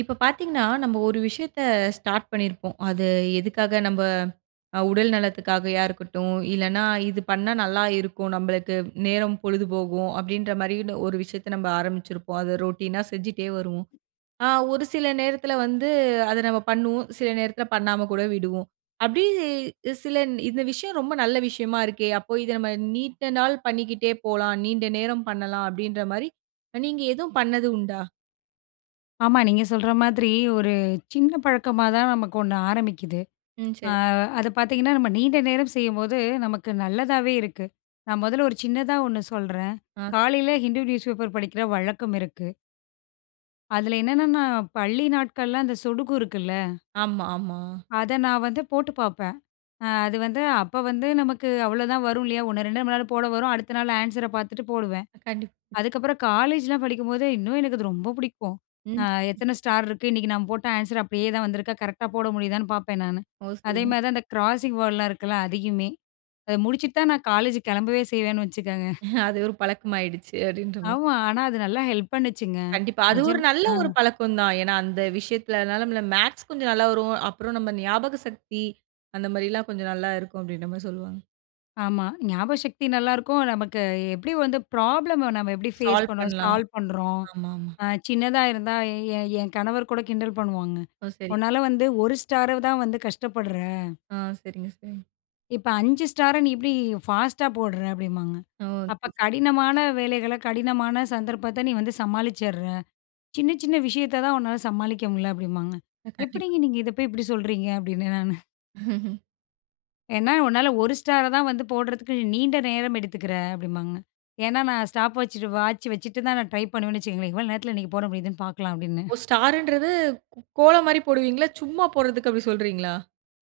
இப்ப பார்த்தீங்கன்னா, நம்ம ஒரு விஷயத்த ஸ்டார்ட் பண்ணியிருப்போம். அது எதுக்காக நம்ப உடல் நலத்துக்காகயா இருக்கட்டும், இல்லன்னா இது பண்ணா நல்லா இருக்கும். நம்பளுக்கு நேரம் பொழுது போகும் அப்டின்ற மாரின்னு ஒரு விஷயத்த நம்ம ஆரம்பிச்சிருப்போம். அத ரொட்டீனா செஞ்சுட்டே வருவோம். ஆ ஒரு சில நேரத்துல வந்து அத நம்ம பண்ணுவோம். சில நேரத்துல பண்ணாம கூட விடுவோம். அப்டி சில இந்த விஷயம் ரொம்ப நல்ல விஷயமா இருக்கே! அப்போ இத நம்ம நீண்ட நாள் பண்ணிக்கிட்டே போலாம். நீண்ட நேரம் பண்ணலாம் அப்டின்ற மாரி, நீங்க எதுவும் பண்ணது உண்டா? ஆமா. நீங்க சொல்ற மாதிரி ஒரு சின்ன பழக்கமா தான் நமக்கு ஒண்ணு ஆரம்பிக்குது. ம். ஆ. சரி. அது பார்த்தீங்கன்னா, நம்ம நீண்ட நேரம் செய்யும்போது நமக்கு நல்லதாவே இருக்கு. நான் முதல்ல ஒரு சின்னதா ஒண்ணு சொல்றேன். ஆ. காலையில ஹிண்டு நியூஸ் பேப்பர் படிக்கிற வழக்கம் இருக்கு. அதுல என்னன்னா, நான் பள்ளி நாட்கள்ல அந்த சொடுகு இருக்குல்ல, ஆமா, ஆமா. அத நான் வந்து போட்டு பார்ப்பேன். அது வந்து அப்ப வந்து நமக்கு அவ்வளோதான் வரும் இல்லையா? 1, 2 நம்மளால போட வரும். அடுத்த நாள் ஆன்ஸர பார்த்துட்டு போடுவேன். கண்டிப்பா. அதுக்கப்புறம் காலேஜ்லாம் படிக்கும்போது, இன்னும் எனக்கு அது ரொம்ப பிடிக்கும். அ ம். சரி, எத்தன சரி. ஸ்டார் இருக்கு? இன்னைக்கு நான் போட்ட ஆன்சர் அப்படியே தான் வந்திருக்கா? கரெக்ட்டா போட முடியுதான்னு பார்ப்பேன் நானு. ஓ! அதே சரிங்க. மாரி தான் அந்த கிராசிங் வேர்ட்லாம் இருக்குல்ல, அதையுமே. அத முடிச்சுட்டு தான் நான் காலேஜ் கிளம்பவே செய்வேன்னு வச்சுக்கங்க. அது ஒரு பழக்கமாயிடுச்சு அப்டின்ற மாரி. ஆமா. ஆனா அது நல்லா ஹெல்ப் பண்ணுச்சுங்க. கண்டிப்பா. அது ஒரு நிஜம். நல்ல ஆ. ஒரு பழக்கம் தான். ஏன்னா அந்த விஷயத்துலனால நம்மள மேத்ஸ் கொஞ்சம் நல்லா வரும். அப்புறம் நம்ம ஞாபக சக்தி அந்த மாரிலாம் கொஞ்சம் நல்லா இருக்கும் அப்டின்ற மாரி சொல்லுவாங்க. ஆமா. ஞாபக சக்தி நல்லாருக்கும். நமக்கு எப்படி வந்து ப்ராப்ளம நம்ம எப்படி ஃபேஸ் சால்வ் பண்ணுறோம்? பண்ணலாம். சால்வ் பண்ணுறோம். ஆமா, ஆமா. சின்னதா இருந்தா என் கணவர் கூட கிண்டல் பண்ணுவாங்க. ஓ! சரி. உன்னால வந்து 1 ஸ்டார தான் வந்து கஷ்டப்படுற. ஆ சரிங்க, சரிங்க. இப்ப 5 ஸ்டார நீ எப்படி ஃபாஸ்ட்டா போடுற அப்படிம்பாங்க. ஓ! அப்ப சரி. கடினமான வேலைகள, கடினமான சந்தர்ப்பத்த நீ வந்து சமாளிச்சர்ற. சின்ன சின்ன விஷயத்த தான் உன்னால சமாளிக்க முடியல அப்படிம்பாங்க. கண்டிப்பா. எப்படிங்க நீங்க இத போய் இப்படி சொல்றீங்க அப்படின்னு நானு. ஏன்னா உன்னால 1 ஸ்டார தான் வந்து போடுறதுக்கு நீண்ட நேரம் எடுத்துக்கிற அப்படிம்பாங்க. ஏன்னா நான் ஸ்டாப் வச்சுட்டு வாட்ச் வச்சுட்டு தான் நான் ட்ரை பண்ணுவேன்னு வச்சுக்கங்களேன். எவ்வளோ நேரத்தில இன்னைக்கு போட முடியுதுன்னு பார்க்கலாம் அப்படின்னு. ஓ! ஸ்டாருன்றது கோலம் மாரி போடுவீங்களா? சும்மா போடுறதுக்கு அப்டி சொல்றீங்களா?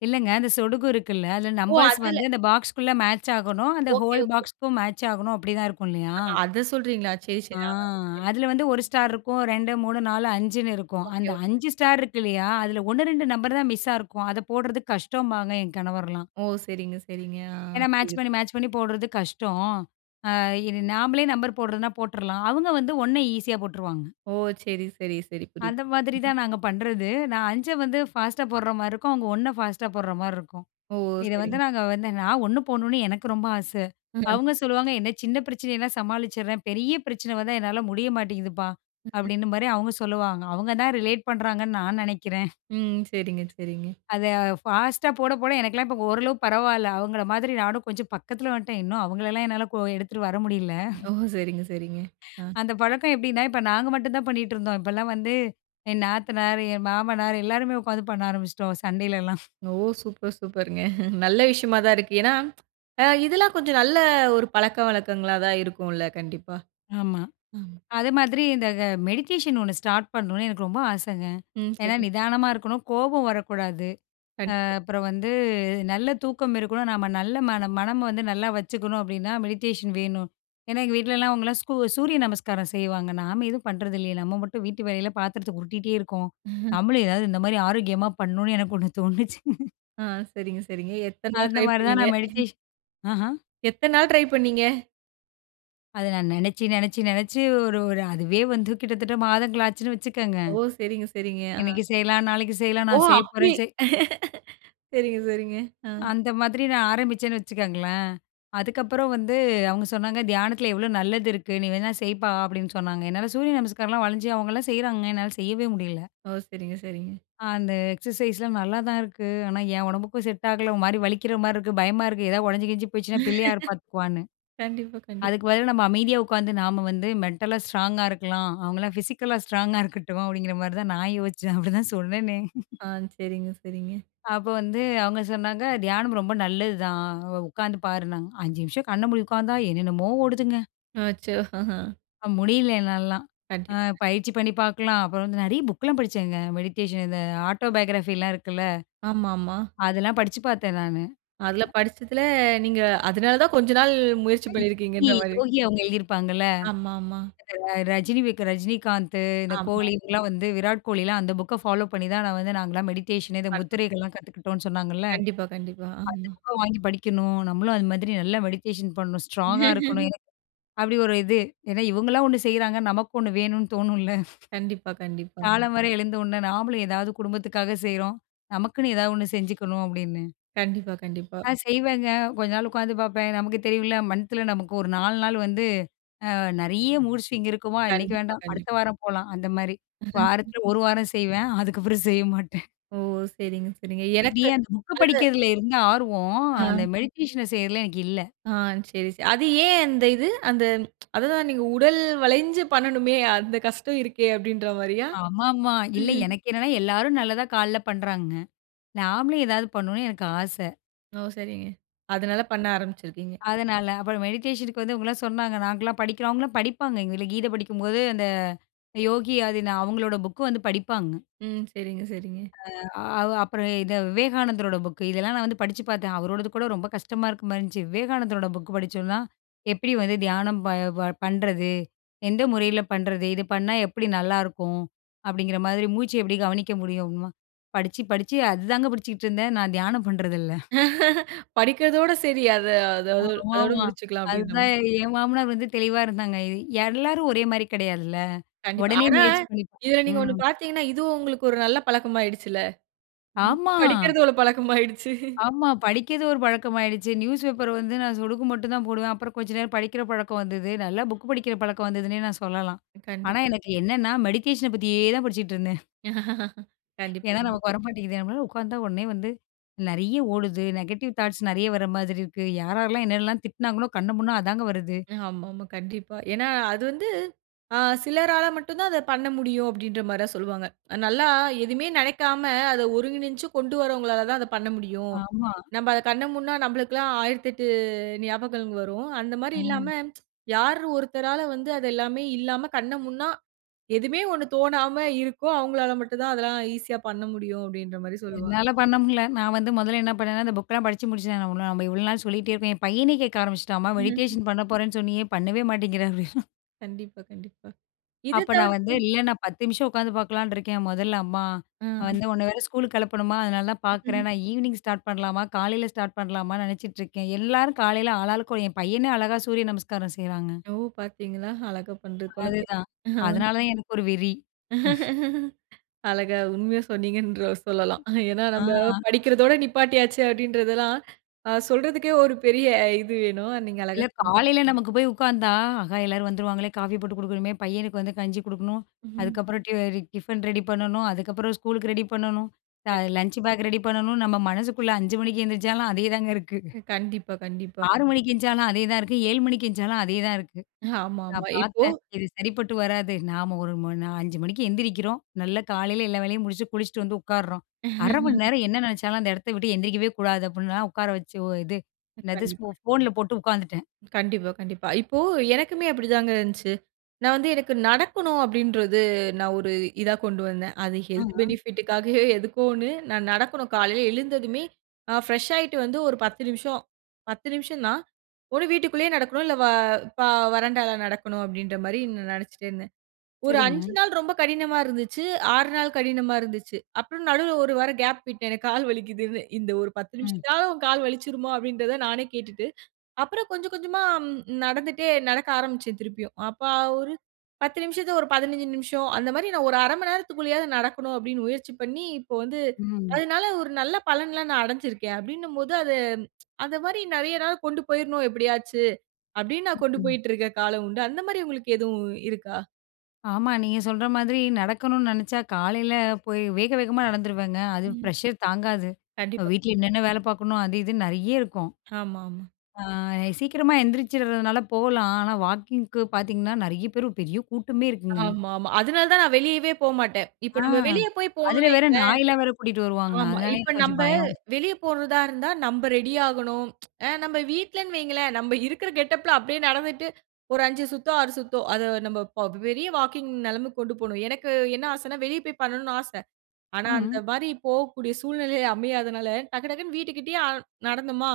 இல்லங்க அந்த சொடுகு இருக்குல்ல, அதில ஓ! நம்பர்ஸ் அதுல. வந்து அந்த பாக்ஸ்க்குள்ள மேட்ச் ஆகணும். அந்த ஓகே, ஹோல் ஓகே. பாக்ஸ்க்கும் மேட்ச் ஆகணும் அப்படி தான் இருக்கும் இல்லையா? அத சொல்றீங்களா? சரி, சரி. ஆ. ஆ சரி. அதுல வந்து 1 ஸ்டார் இருக்கும். 2, 3, 4, 5ன்னு இருக்கும். ஓகே, அந்த ஓகே. 5 ஸ்டார் இருக்கு இல்லையா? அதுல 1, 2 நம்பர் தான் மிஸ்ஸா இருக்கும். அத போடுறது கஷ்டம்பாங்க என் கணவர்லாம். ஓ! சரிங்க, சரிங்க. ஆ ஏன்னா மேட்ச் புரியுது. பண்ணி, மேட்ச் பண்ணி போடுறது கஷ்டம். அ இது நாமளே நம்பர் போடுறதுனா போட்டுறலாம். அவங்க வந்து 1 ஈஸியா போட்டுருவாங்க. ஓ! சரி, சரி, சரி. அந்த புரியுது. மாதிரி தான் நாங்க பண்றது. நான் 5 வந்து ஃபாஸ்ட்டா போடுற மாரி இருக்கும். அவங்க 1 ஃபாஸ்ட்டா போடுற மாரி இருக்கும். ஓ! இத வந்து சரிங்க. நாங்க வந்து நான் ஒண்ணு போணும்னு எனக்கு ரொம்ப ஆச. ஆ சரி. அவங்க சொல்லுவாங்க, "என்ன சின்ன பிரச்சனையெல்லாம் சமாளிச்சுடுறேன். பெரிய பிரச்சனை வந்தா என்னால முடிய மாட்டேங்குதுப்பா." அப்படின்ற மாரி அவங்க சொல்லுவாங்க. அவங்க தான் ரிலேட் பண்றாங்கன்னு நான் நெனைக்கிறேன். ம். சரிங்க, சரிங்க. அத ஃபாஸ்ட்டா போட, போட எனக்கெல்லாம் இப்ப ஓரளவு பரவால்ல. அவங்கள மாதிரி நானும் கொஞ்சம் பக்கத்துல வந்துட்டேன். இன்னும் அவங்களலாம் என்னால எடுத்துட்டு வர முடியல. ஓ! சரிங்க, சரிங்க. ஆ. அந்த பழக்கம் எப்படின்னா, இப்ப நாங்க மட்டும் தான் பண்ணிட்டு இருந்தோம். இப்பலாம் வந்து என் நாத்தனார், என் மாமனார் எல்லாருமே உட்காந்து பண்ண ஆரம்பிச்சுட்டோம் சண்டையிலலாம். ஓ! சூப்பர், சூப்பருங்க. நல்ல விஷயமா தான் இருக்கு. ஏன்னா, இதெல்லாம் கொஞ்சம் நல்ல ஒரு பழக்கவழக்கங்களா தான் இருக்கும்ல. கண்டிப்பா. ஆமா. ஆமா. அது மாதிரி இந்த மெடிடேஷன் ஒண்ணு ஸ்டார்ட் பண்ணணும்னு எனக்கு ரொம்ப ஆசைங்க. ம். ஏன்னா சரி. நிதானமா இருக்கணும், கோபம் வரக்கூடாது. கண்டிப்பா. அப்புறம் வந்து நல்ல தூக்கம் இருக்கணும். நம்ம நல்ல மனம் மனம் வந்து நல்லா வச்சுக்கணும் அப்படின்னா மெடிடேஷன் வேணும். ஏன்னா எங்க வீட்லலாம் அவங்கலாம் சூரிய நமஸ்காரம் செய்வாங்க. நாம எதுவும் பண்றது இல்லையே. நம்ம மட்டும் வீட்டு வேலையில பாத்திரத்த உருட்டிட்டே இருக்கோம். நம்மளும் ஏதாவது இந்த மாதிரி ஆரோக்கியமா பண்ணணும்னு எனக்கு ஒண்ணு தோணுச்சு. ஆ சரிங்க, சரிங்க. எத்தன நாள் அந்த ட்ரை மாதிரி தான் பண்ணீங்க? நான் மெடிடேஷன். ஆஹா. எத்தன நாள் ட்ரை பண்ணீங்க? அத நான் நெனச்சு, நெனச்சு, நெனச்சு ஒரு ஒரு அதுவே வந்து கிட்டத்தட்ட மாதங்கள் ஆச்சுன்னு வச்சுக்கங்க. ஓ! சரிங்க, சரிங்க. ஆ. இன்னைக்கு செய்யலாம், நாளைக்கு செய்யலாம், ஓ! நான் செய்ய அப்படி. போறேன் சரிங்க, சரிங்க. ஆ. அந்த மாதிரி நான் ஆரம்பிச்சேன்னு வச்சுக்கோங்களேன். அதுக்கப்புறம் வந்து அவங்க சொன்னாங்க, "தியானத்தில எவ்வளோ நல்லது இருக்கு. நீ வேணா செய்ப்பா" அப்படின்னு சொன்னாங்க. என்னால சூரிய நமஸ்காரம்லாம் வளைஞ்சு அவங்கலாம் செய்றாங்க. என்னால செய்யவே முடியல. ஓ! சரிங்க, சரிங்க. அந்த எக்ஸர்சைஸ்லாம் நல்லா தான் இருக்கு. ஆனா என் உடம்புக்கும் செட் ஆகல. ஒரு மாரி வலிக்கிற மாரி இருக்கு. பயமா இருக்கு. ஏதாவது உடைஞ்சு கிழிஞ்சு போயிடுச்சுன்னா பிள்ளை யார் பார்த்துக்குவான்னு. கண்டிப்பா, கண்டிப்பா. அதுக்கு பதிலா நம்ம அமைதியா உட்காந்து நாம வந்து மென்டலா ஸ்ட்ராங்கா இருக்கலாம். அவங்கலாம் பிசிக்கலா ஸ்ட்ராங்கா இருக்கட்டும் அப்படிங்கிற மாரி தான் நான் யோசிச்சேன். அப்படிதான் சொன்னேனே. ஆ. சரிங்க, சரிங்க. அப்ப வந்து அவங்க சொன்னாங்க, "தியானம் ரொம்ப நல்லதுதான். உட்காந்து பாருன்னாங்க." 5 நிமிஷம் கண்ண மூடி உட்காந்தா என்னென்னமோ ஓடுதுங்க. அச்சோ! ஆஹா. முடியல என்னாலலாம். அ கண்டிப்பா. பயிற்சி பண்ணி பார்க்கலாம். அப்புறம் வந்து நெறைய புக்லாம் படிச்சேங்க. மெடிடேஷன் இந்த ஆட்டோபயோகிராஃபிலாம் இருக்குல்ல, ஆமாமா. அதெல்லாம் படிச்சு பார்த்தேன் நானு. அதுல படிச்சதுல நீங்க அதனால தான் கொஞ்ச நாள் முயற்சி யோகி பண்ணியிருக்கீங்கன்ற மாரி. யோகி அவங்க எழுதியிருப்பாங்கல்ல. ஆமாமா. அ ரஜினி விக் ரஜினிகாந்த், இந்த ஆமா. கோலி இவங்கலாம் வந்து விராட் கோலிலாம் அந்த புக்க ஃபாலோ பண்ணி தான் நான் வந்து நாங்கலாம் மெடிடேஷன் இந்த பண்ணோம். முத்திரைகள்லாம் கத்துக்கிட்டோம்னு சொன்னாங்கல்ல. கண்டிப்பா, கண்டிப்பா. அந்த ஆமா. புக்க வாங்கி படிக்கணும். நம்மளும் அது மாதிரி நல்லா மெடிடேஷன் பண்ணணும். ஸ்ட்ராங்கா இருக்கணும். அப்படி ஒரு இது. ஏன்னா இவங்கலாம் ஒண்ணு செய்றாங்க. நமக்கு ஒண்ணு வேணும்னு தோணும்ல. கண்டிப்பா, கண்டிப்பா. காலம் கண்டிப்பா. வர எழுந்த உடனே நாமளும் ஏதாவது குடும்பத்துக்காக செய்றோம். நமக்குன்னு ஏதாவது ஒண்ணு செஞ்சுக்கணும் அப்படின்னு. கண்டிப்பா, கண்டிப்பா. நான் செய்வேங்க. கொஞ்ச நாள் உட்காந்து பார்ப்பேன். நமக்கு தெரியும்ல மந்த்ல நமக்கு ஒரு 4 நாள் வந்து நெறைய மூட் ஸ்விங் இருக்குமா, இன்னைக்கு கண்டிப்பா, வேண்டாம் அடுத்த கண்டிப்பா. வாரம் போலாம் அந்த மாரி. வாரத்துல 1 வாரம் செய்வேன். அதுக்கப்புறம் செய்ய மாட்டேன். ஓ! சரிங்க, சரிங்க. எனக்கு இப்படியே அந்த புக்க படிக்கிறதுல இருந்த ஆர்வம், அந்த ஆ, மெடிடேஷன செய்றதுல எனக்கு இல்ல. ஆ சரி, சரி. அது ஏன் அந்த இது? அந்த அதுதான் நீங்க உடல் வளைஞ்சு பண்ணணுமே! அந்த கஷ்டம் இருக்கே! அப்டின்ற மாரியா? ஆமாமா. இல்ல எனக்கு என்னன்னா எல்லாரும் நல்லதா காலைல பண்றாங்க. நாமளும் ஏதாவது பண்ணணும்னு எனக்கு ஆச. ஓ! சரிங்க. அதனால பண்ண ஆரம்பிச்சிருக்கீங்க. அதனால. அப்புறம் மெடிடேஷனுக்கு வந்து இவங்கலாம் சொன்னாங்க. நாங்கலாம் படிக்கிறோம். அவங்கலாம் படிப்பாங்க. எங்க வீட்ல கீதை படிக்கும்போது, அந்த யோகி ஆதின அவங்களோட புக்கு வந்து படிப்பாங்க. ம். சரிங்க, சரிங்க. அ அ- அப்புறம் இத விவேகானந்தரோட புக்கு. இதெல்லாம் நான் வந்து படிச்சு பார்த்தேன். அவரோடது கூட ரொம்ப கஷ்டமா இருக்க மாரி இருந்துச்சு. விவேகானந்தரோட புக் படிச்சோம்னா, எப்படி வந்து தியானம் ப ப பண்றது? எந்த முறையில பண்றது? இது பண்ணா எப்படி நல்லாயிருக்கும்? அப்படிங்கிற மாதிரி மூச்சு எப்படி கவனிக்க முடியும்? அப்படிமா படிச்சு படிச்சு அதுதாங்க படிச்சுக்கிட்டு இருந்தேன். நான் தியானம் பண்றதில்ல. படிக்கிறதோட சரி. அத அத அதோட அதோட ஆமாமா. முடிச்சுக்கலாம் அப்டின்ற அதுதான் மாரி. என் மாமனார் வந்து தெளிவா இருந்தாங்க. இது எல்லாரும் ஒரே மாரி கிடையாதுல்ல. கண்டிப்பா. உடனே ஆனா, முயற்சி பண்ணி இதுல நீங்க ம். ஒண்ணு பார்த்தீங்கன்னா, இதுவும் உங்களுக்கு ஒரு நல்ல பழக்கமாயிடுச்சுல்ல. ஆமா, புக் படிக்கிறது ஒரு பழக்கமாயிடுச்சு. ஆமா. படிக்கிறது ஒரு பழக்கமாயிடுச்சு. நியூஸ் பேப்பர் வந்து நான் சொடுக்கு மட்டும் தான் போடுவேன். அப்புறம் கொஞ்ச நேரம் படிக்கிற பழக்கம் வந்தது. நல்லா புக் படிக்கிற பழக்கம் வந்ததுன்னே நான் சொல்லலாம். ஆனா கண்டிப்பா. எனக்கு என்னன்னா, மெடிடேஷன பத்தியே தான் படிச்சுட்டு இருந்தேன். ஏன்னா கண்டிப்பாங்க. நமக்கு வரமாட்டேங்குது. நம்மளால உட்கார்ந்தா உடனே வந்து நெறைய ஓடுது. நெகட்டிவ் தாட்ஸ் நெறைய வர மாதிரி இருக்கு. யார் யாரெல்லாம் என்னெல்லாம் திட்டினாங்களோ கண்ண முன்னா அதாங்க வருது. ஆமாமா. கண்டிப்பா. ஏன்னா, அது வந்து சிலரால மட்டும் தான் அத பண்ண முடியும் அப்டின்ற மாரிலாம் சொல்லுவாங்க. நல்லா எதுவுமே நெனைக்காம அத ஒருங்கிணைச்சு கொண்டு வரவங்களால தான் அத பண்ண முடியும். ஆமா. நம்ம அத கண்ண மூடுனா நம்மளுக்கெல்லாம் 1008 ஞாபகங்கள் வரும். அந்த மாரி ஆ. இல்லாம, யார் ஒருத்தரால வந்து அது எல்லாமே இல்லாம கண்ண மூடுனா, எதுவுமே ஒண்ணு தோணாம இருக்கோ, அவங்களால மட்டும் தான் அதெல்லாம் ஈஸியா பண்ண முடியும் அப்படின்ற மாரி சொல்லுவாங்க. என்னால பண்ண முடியல. நான் வந்து முதல்ல என்ன பண்ணேன்னா, அந்த புக்லாம் படிச்சு முடிச்சுட்டேன். நம்ம நம்ம இவ்வளோ நாள் சொல்லிட்டே இருக்கோம். என் பையனே கேட்க ஆரம்பிச்சுட்டான். அம்மா மெடிடேஷன் பண்ண போறேன்னு சொன்னியே, பண்ணவே மாட்டேங்கிற அப்படின்னு. கண்டிப்பா, கண்டிப்பா. இத அப்ப தவிர நான் வந்து, "இல்ல நான் 10 நிமிஷம் உட்காந்து பார்க்கலாம்ன்னு இருக்கேன். முதல்ல அம்மா ஆ. நான் வந்து உன்ன வேற ஸ்கூலுக்கு கிளப்பணுமா, அதனால தான் பார்க்குறேன். நான் ஈவினிங் ஸ்டார்ட் பண்ணலாமா, காலையில ஸ்டார்ட் பண்ணலாமான்னு நினைச்சிட்டு இருக்கேன்." எல்லாரும் காலையில ஆளாளுக்கு என் பையனே அழகா சூரிய நமஸ்காரம் செய்றாங்க. ஓ! பார்த்தீங்களா? அழகா பண்ணுது குழந்தை. அதுதான். அதனால தான் எனக்கு ஒரு வெறி. அழகா உண்மையா சொன்னீங்கன்ற சொல்லலாம். ஏன்னா ஆ. நம்ம படிக்கிறதோட நிப்பாட்டியாச்சு அப்படின்றதெல்லாம், சொல்றதுக்கே ஒரு பெரிய இது வேணும். நீங்க இல்ல அழகா சொன்னீங்க. காலையில நமக்கு போய் உட்கார்ந்தா, ஆஹா எல்லாரும் வந்துருவாங்களே! காஃபி போட்டு குடுக்கணுமே, பையனுக்கு வந்து கஞ்சி குடுக்கணும். ம். அதுக்கப்புறம் டிஃபன் ரெடி பண்ணணும். அதுக்கப்புறம் ஸ்கூலுக்கு ரெடி பண்ணணும். லஞ்ச் பேக் ரெடி பண்ணணும். நம்ம மனசுக்குள்ள 5 மணிக்கு எந்திரிச்சாலும் அதே தாங்க இருக்கு. கண்டிப்பா, கண்டிப்பா. 6 மணிக்கு எந்திரிச்சாலும் அதே தான் இருக்கு. 7 மணிக்கு எந்திரிச்சாலும் அதே தான் இருக்கு. நான் ஆமாமா. இப்போ பார்த்தேன். இது சரிப்பட்டு வராது. நாம ஒரு ம 5 மணிக்கு எந்திரிக்கிறோம். நல்லா காலையில எல்லா வேலையும் முடிச்சு குளிச்சுட்டு வந்து உட்கார்றோம். 1/2 மணி நேரம் என்ன நினைச்சாலும் அந்த இடத்த விட்டு எந்திரிக்கவே கூடாது அப்டின்லாம் உட்கார வச்சு, ஓ, இது என்னது கண்டிப்பா, ஃபோன்ல போட்டு உட்கார்ந்துட்டேன். கண்டிப்பா, கண்டிப்பா. இப்போ எனக்குமே அப்படிதாங்க இருந்துச்சு. நான் வந்து எனக்கு நடக்கணும் அப்படின்றது நான் ஒரு இதா கொண்டு வந்தேன். அது ஹெல்த் ஆ. பெனிஃபிட்டுக்காகவே எதுக்கோ ஒண்ணு நான் நடக்கணும் காலையில எழுந்ததுமே ஃப்ரெஷ் ஆயிட்டு வந்து ஒரு 10 நிமிஷம் தான். ஒண்ணு வீட்டுக்குள்ளேயே நடக்கணும், இல்ல வ ப வராண்டால நடக்கணும் அப்படின்ற மாரி நான் நெனச்சுட்டே இருந்தேன். ஒரு ம். சரிங்க. 5 நாள் ரொம்ப கடினமா இருந்துச்சு. 6 நாள் கடினமா இருந்துச்சு. அப்புறம் நடுவுல ஒரு வாரம் கேப் விட்டேன். எனக்கு கால் வலிக்குதுன்னு. இந்த ஒரு 10 ம். நிமிஷத்தாவது உன் கால் வலிச்சிருமா? அப்படின்றத நானே கேட்டுட்டு, அப்புறம் கொஞ்சம் கொஞ்சமா நடந்துட்டே நடக்க ஆரம்பிச்சேன் திருப்பியும். அப்ப ஒரு 10 நிமிஷத்த ஒரு 15 நிமிஷம் அந்த மாரி நான் ஒரு 1/2 மணி நேரத்துக்குள்ளேயாவது நடக்கணும் அப்படின்னு முயற்சி பண்ணி, இப்போ வந்து ம். அதனால ஒரு நல்ல பலன்லாம் நான் அடைஞ்சிருக்கேன். அப்படின்னும்போது அது அந்த மாரி நெறைய நாள் கொண்டு போயிரணும் எப்படியாச்சு அப்படின்னு நான் கொண்டு ம். போயிட்டு இருக்க காலம் உண்டு. அந்த மாரி உங்களுக்கு எதுவும் இருக்கா? ஆமா. நீங்க சொல்ற மாதிரி நடக்கணும்னு நெனச்சா காலையில போய் வேக வேகமா நடந்துருவேங்க. அது ம். ப்ரெஷர் தாங்காது. கண்டிப்பா. வீட்ல என்னென்ன வேல பார்க்கணும் அது இதுன்னு நெறைய இருக்கும். ஆமாமா. ஆ சீக்கிரமா எந்திரிச்சிடுறதுனால போலாம். ஆனா வாக்கிங்க்கு பார்த்தீங்கன்னா, நெறைய பேர் பெரிய கூட்டமே இருக்குங்க. ஆமாமா. அதனால தான் நான் வெளியவே போமாட்டேன். இப்ப ஆ. நம்ம வெளிய போய் அதுல போணும்னா வேற இப்ப நாயெல்லாம் வேற கூட்டிட்டு வருவாங்க. ஆமா. அதனால இப்ப எனக்கு கொஞ்சம் நம்ப பயம். வெளிய போறதா இருந்தா நம்ப ரெடி ஆகணும். நம்ம வீட்லன்னு வைங்களேன், நம்ம இருக்கிற கெட்டப்ல அப்படியே நடந்துட்டு ஒரு 5 சுத்தம், 6 சுத்தம். அத நம்ம பெரிய வாக்கிங் நெலமைக்கு கொண்டு போணும். எனக்கு என்ன ஆசைன்னா, வெளிய போய் பண்ணணும்னு ஆச. ஆனா, அந்த ம். மாரி போகக்கூடிய சூழ்நிலை அமையாதனால, டக்கு டக்குன்னு வீட்டுக்கிட்டயே நடந்தோமா,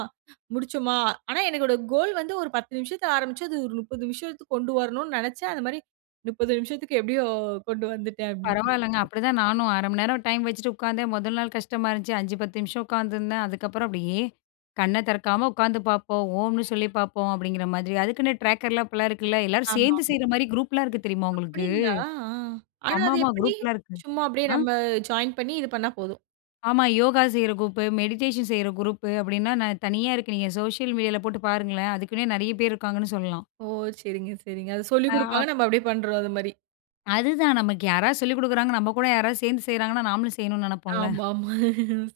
முடிச்சோமா. ஆனா, எனக்கோட கோல் வந்து ஒரு 10 நிமிஷத்துல ஆரம்பிச்சு, அது ஒரு 30 நிமிஷத்துக்கு கொண்டு வரணும்னு நெனச்சேன். அந்த மாரி 30 நிமிஷத்துக்கு எப்படியோ கொண்டு வந்துட்டேன் அப்படின்னு. பரவாயில்லங்க. அப்படிதான் நானும் 1/2 மணி நேரம் டைம் வச்சுட்டு உட்காந்தேன். முதல் நாள் கஷ்டமா இருந்துச்சு. 5, 10 நிமிஷம் உட்காந்துருந்தேன். அதுக்கப்புறம் அப்படியே கண்ண திறக்காம உட்காந்து பார்ப்போம். ஓம்ன்னு சொல்லி பார்ப்போம் அப்படிங்கிற மாதிரி. அதுக்குன்னு ட்ராக்கர்லாம் இப்பலாம் இருக்குல்ல. எல்லாரும் ஆமா. சேர்ந்து செய்ற மாரி குரூப்லாம் இருக்கு தெரியுமா உங்களுக்கு? அப்படிங்களா? ஆ. ஆனா, ஆமா, அது ஆமா. எப்படி? குரூப்லாம் இருக்கு. சும்மா அப்படியே ஆ. நம்ம ஜாயின் பண்ணி இது பண்ணா போதும். ஆமா. யோகா செய்ற குரூப்பு, மெடிடேஷன் செய்ற குரூப்பு அப்படின்னா நான் தனியா இருக்கு. நீங்க சோசியல் மீடியால போட்டு பாருங்களேன். அதுக்குன்னே நெறைய பேர் இருக்காங்கன்னு சொல்லலாம். ஓ! சரிங்க, சரிங்க. அது அ சொல்லிக் அப் குடுப்பாங்க. நம்ம அப்படியே பண்றோம் அது மாரி. அதுதான் நமக்கு யாராவது சொல்லிக் குடுக்குறாங்க. நம்ம கூட யாராவது சேர்ந்து செய்றாங்கன்னா நாமளும் செய்யணும்னு நெனைப்போம்ல. ஆமாமா.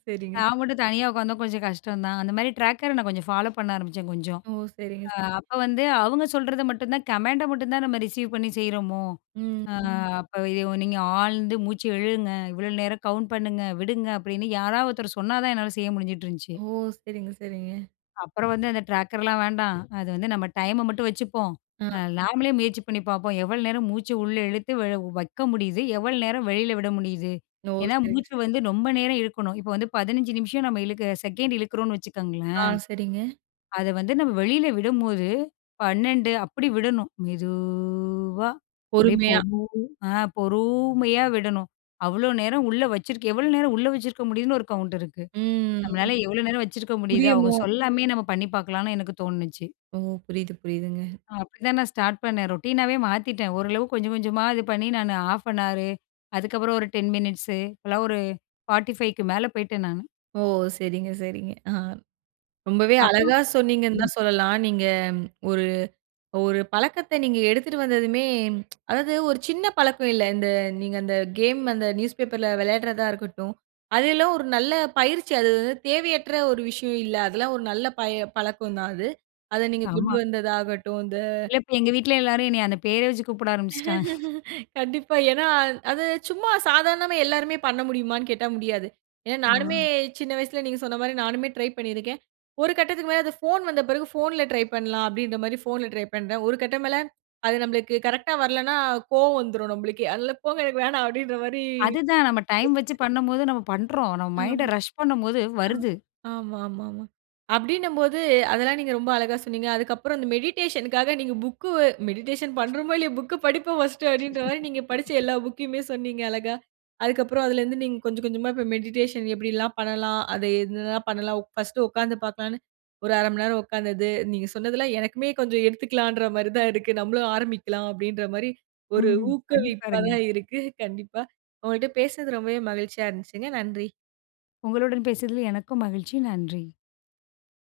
சரிங்க, நான் சரி. மட்டும் தனியா உட்காந்தா கொஞ்சம் கஷ்டம் தான். அந்த மாரி ட்ராக்கர நான் கொஞ்சம் ஃபாலோ பண்ண ஆரம்பிச்சேன் கொஞ்சம். ஓ! சரிங்க, சரிங்க. அப்ப வந்து அவங்க சொல்றத மட்டும் தான் கமாண்ட மட்டும் தான் நம்ம ரிசீவ் பண்ணி செய்றோமோ! ம். அ ம். அப்ப இது நீங்க ஆழ்ந்து மூச்சு இழுங்க, இவ்வளோ நேரம் கவுண்ட் பண்ணுங்க, விடுங்க அப்படின்னு யாராவது ஒருத்தர் சொன்னா தான் என்னால செய்ய முடிஞ்சுட்டு இருந்துச்சு. ஓ! சரிங்க, சரிங்க. அப்புறம் வந்து அந்த ட்ராக்கர்லாம் வேண்டாம். அது வந்து நம்ம டைம மட்டும் வச்சுப்போம். ஆ. நாமளே முயற்சி பண்ணி பார்ப்போம். எவ்வளோ நேரம் மூச்சு உள்ள இழுத்து வைக்க முடியுது? எவ்வளோ நேரம் வெளியில விட முடியுது? ஓ! ஏன்னா, சரிங்க, மூச்சு சரி. வந்து ரொம்ப நேரம் இழுக்கணும். இப்போ வந்து 15 நிமிஷம் நம்ம இழுக்க செகண்ட் இழுக்கிறோம்னு ஆ, வச்சுக்கோங்களேன். சரிங்க. அத வந்து நம்ம வெளியில விடும்போது 12 அப்படி விடணும். மெதுவா அப்படியே பொறுமையா. ஆ பொறுமையா விடணும். அவ்வளோ நேரம் உள்ள வச்சிருக்கு எவ்வளோ நேரம் உள்ள வச்சிருக்க முடியுதுன்னு ஒரு கவுண்ட் இருக்கு. ம். நம்மளால எவ்வளோ நேரம் வச்சிருக்க முடியுது? அவங்க முடியுமோ? சொல்லாமயே நம்ம பண்ணி பார்க்கலான்னு எனக்கு தோணுச்சு. ஓ! புரியுது, புரியுதுங்க. அப்படிதான் நான் ஸ்டார்ட் பண்ணேன். ரொட்டீனாவே மாத்திட்டேன். ஓரளவு கொஞ்சம் கொஞ்சமா இது பண்ணி நான் 1/2 அன் ஹவர். அதுக்கப்புறம் ஒரு 10 மினிட்ஸு இப்பலாம் ஒரு 45க்கு மேல போயிட்டேன் நானு. ஓ! சரிங்க, சரிங்க. ஆ ரொம்பவே அப்புறம் அழகா சொன்னீங்கன்னு ம். தான் சொல்லலாம். நீங்க ஒரு ஒரு பழக்கத்த நீங்க எடுத்துட்டு வந்ததுமே, அதாவது ஒரு சின்ன பழக்கம் இல்ல. இந்த நீங்க அந்த கேம் அந்த நியூஸ் பேப்பர்ல விளையாடுறதா இருக்கட்டும், அதெல்லாம் ஒரு நல்ல பயிற்சி. அது வந்து தேவையற்ற ஒரு விஷயம் இல்ல. அதெல்லாம் ஒரு நல்ல பழக்கம் தான் அது. அத நீங்க கொண்டு ஆமா. வந்ததாகட்டும், இந்த இல்ல இப்ப எங்க வீட்ல எல்லாரும் என்னைய அந்த பேரே வச்சு கூப்பிட ஆரம்பிச்சுட்டாங்க. கண்டிப்பா. ஏன்னா, அது சும்மா சாதாரணமா எல்லாருமே பண்ண முடியுமான்னு கேட்டா முடியாது. ஏன்னா ஆ. நானுமே சின்ன வயசுல நீங்க சொன்ன மாரி நானுமே ட்ரை பண்ணியிருக்கேன். ஒரு கட்டத்துக்கு மேல அது ஃபோன் வந்த பிறகு ஃபோன்ல ட்ரை பண்ணலாம் அப்டின்ற மாரி ஃபோன்ல ட்ரை பண்றேன். ஒரு கட்டம் மேல அது நம்மளுக்கு கரெக்ட்டா வரலன்னா கோவம் வந்துரும் நம்மளுக்கே. அதனால போங்க எனக்கு வேணாம் அப்டின்ற மாரி அதுதான் நம்ம டைம் வச்சு பண்ணும்போது நம்ம பண்றோம். நம்ம மைண்ட ரஷ் பண்ணும்போது வருது. ஆமா, ஆமா, ஆமா. அப்டின்னும்போது, அதெல்லாம் நீங்க ரொம்ப அழகா சொன்னீங்க. அதுக்கப்புறம் இந்த மெடிடேஷனுக்காக நீங்க புக்கு மெடிடேஷன் பண்றோமோ இல்லையோ, புக்கு படிப்போம் ஃபர்ஸ்ட்டு அப்டின்ற மாரி நீங்க படிச்ச எல்லா புக்கையுமே சொன்னீங்க அழகா. அதுக்கப்புறம் அதுலேருந்து நீங்க கொஞ்சம் கொஞ்சமா இப்போ மெடிடேஷன் எப்டிலாம் பண்ணலாம்? அது என்னலாம் பண்ணலாம்? ஃபர்ஸ்ட்டு உட்காந்து பார்க்கலான்னு, ஒரு 1/2 மணி நேரம் உட்காந்தது, நீங்க சொன்னதெல்லாம் எனக்குமே கொஞ்சம் எடுத்துக்கலான்ற மாரி தான் இருக்கு. நம்மளும் ஆரம்பிக்கலாம் அப்டின்ற மாரி ஒரு ம். பண்ணி ஊக்குவிப்பா பாருங்க. தான் இருக்கு. கண்டிப்பா. உங்கள்ட்ட பேசுனது ரொம்பவே மகிழ்ச்சியா இருந்துச்சுங்க. நன்றி. உங்களுடன் பேசியதில் எனக்கும் மகிழ்ச்சி. நன்றி.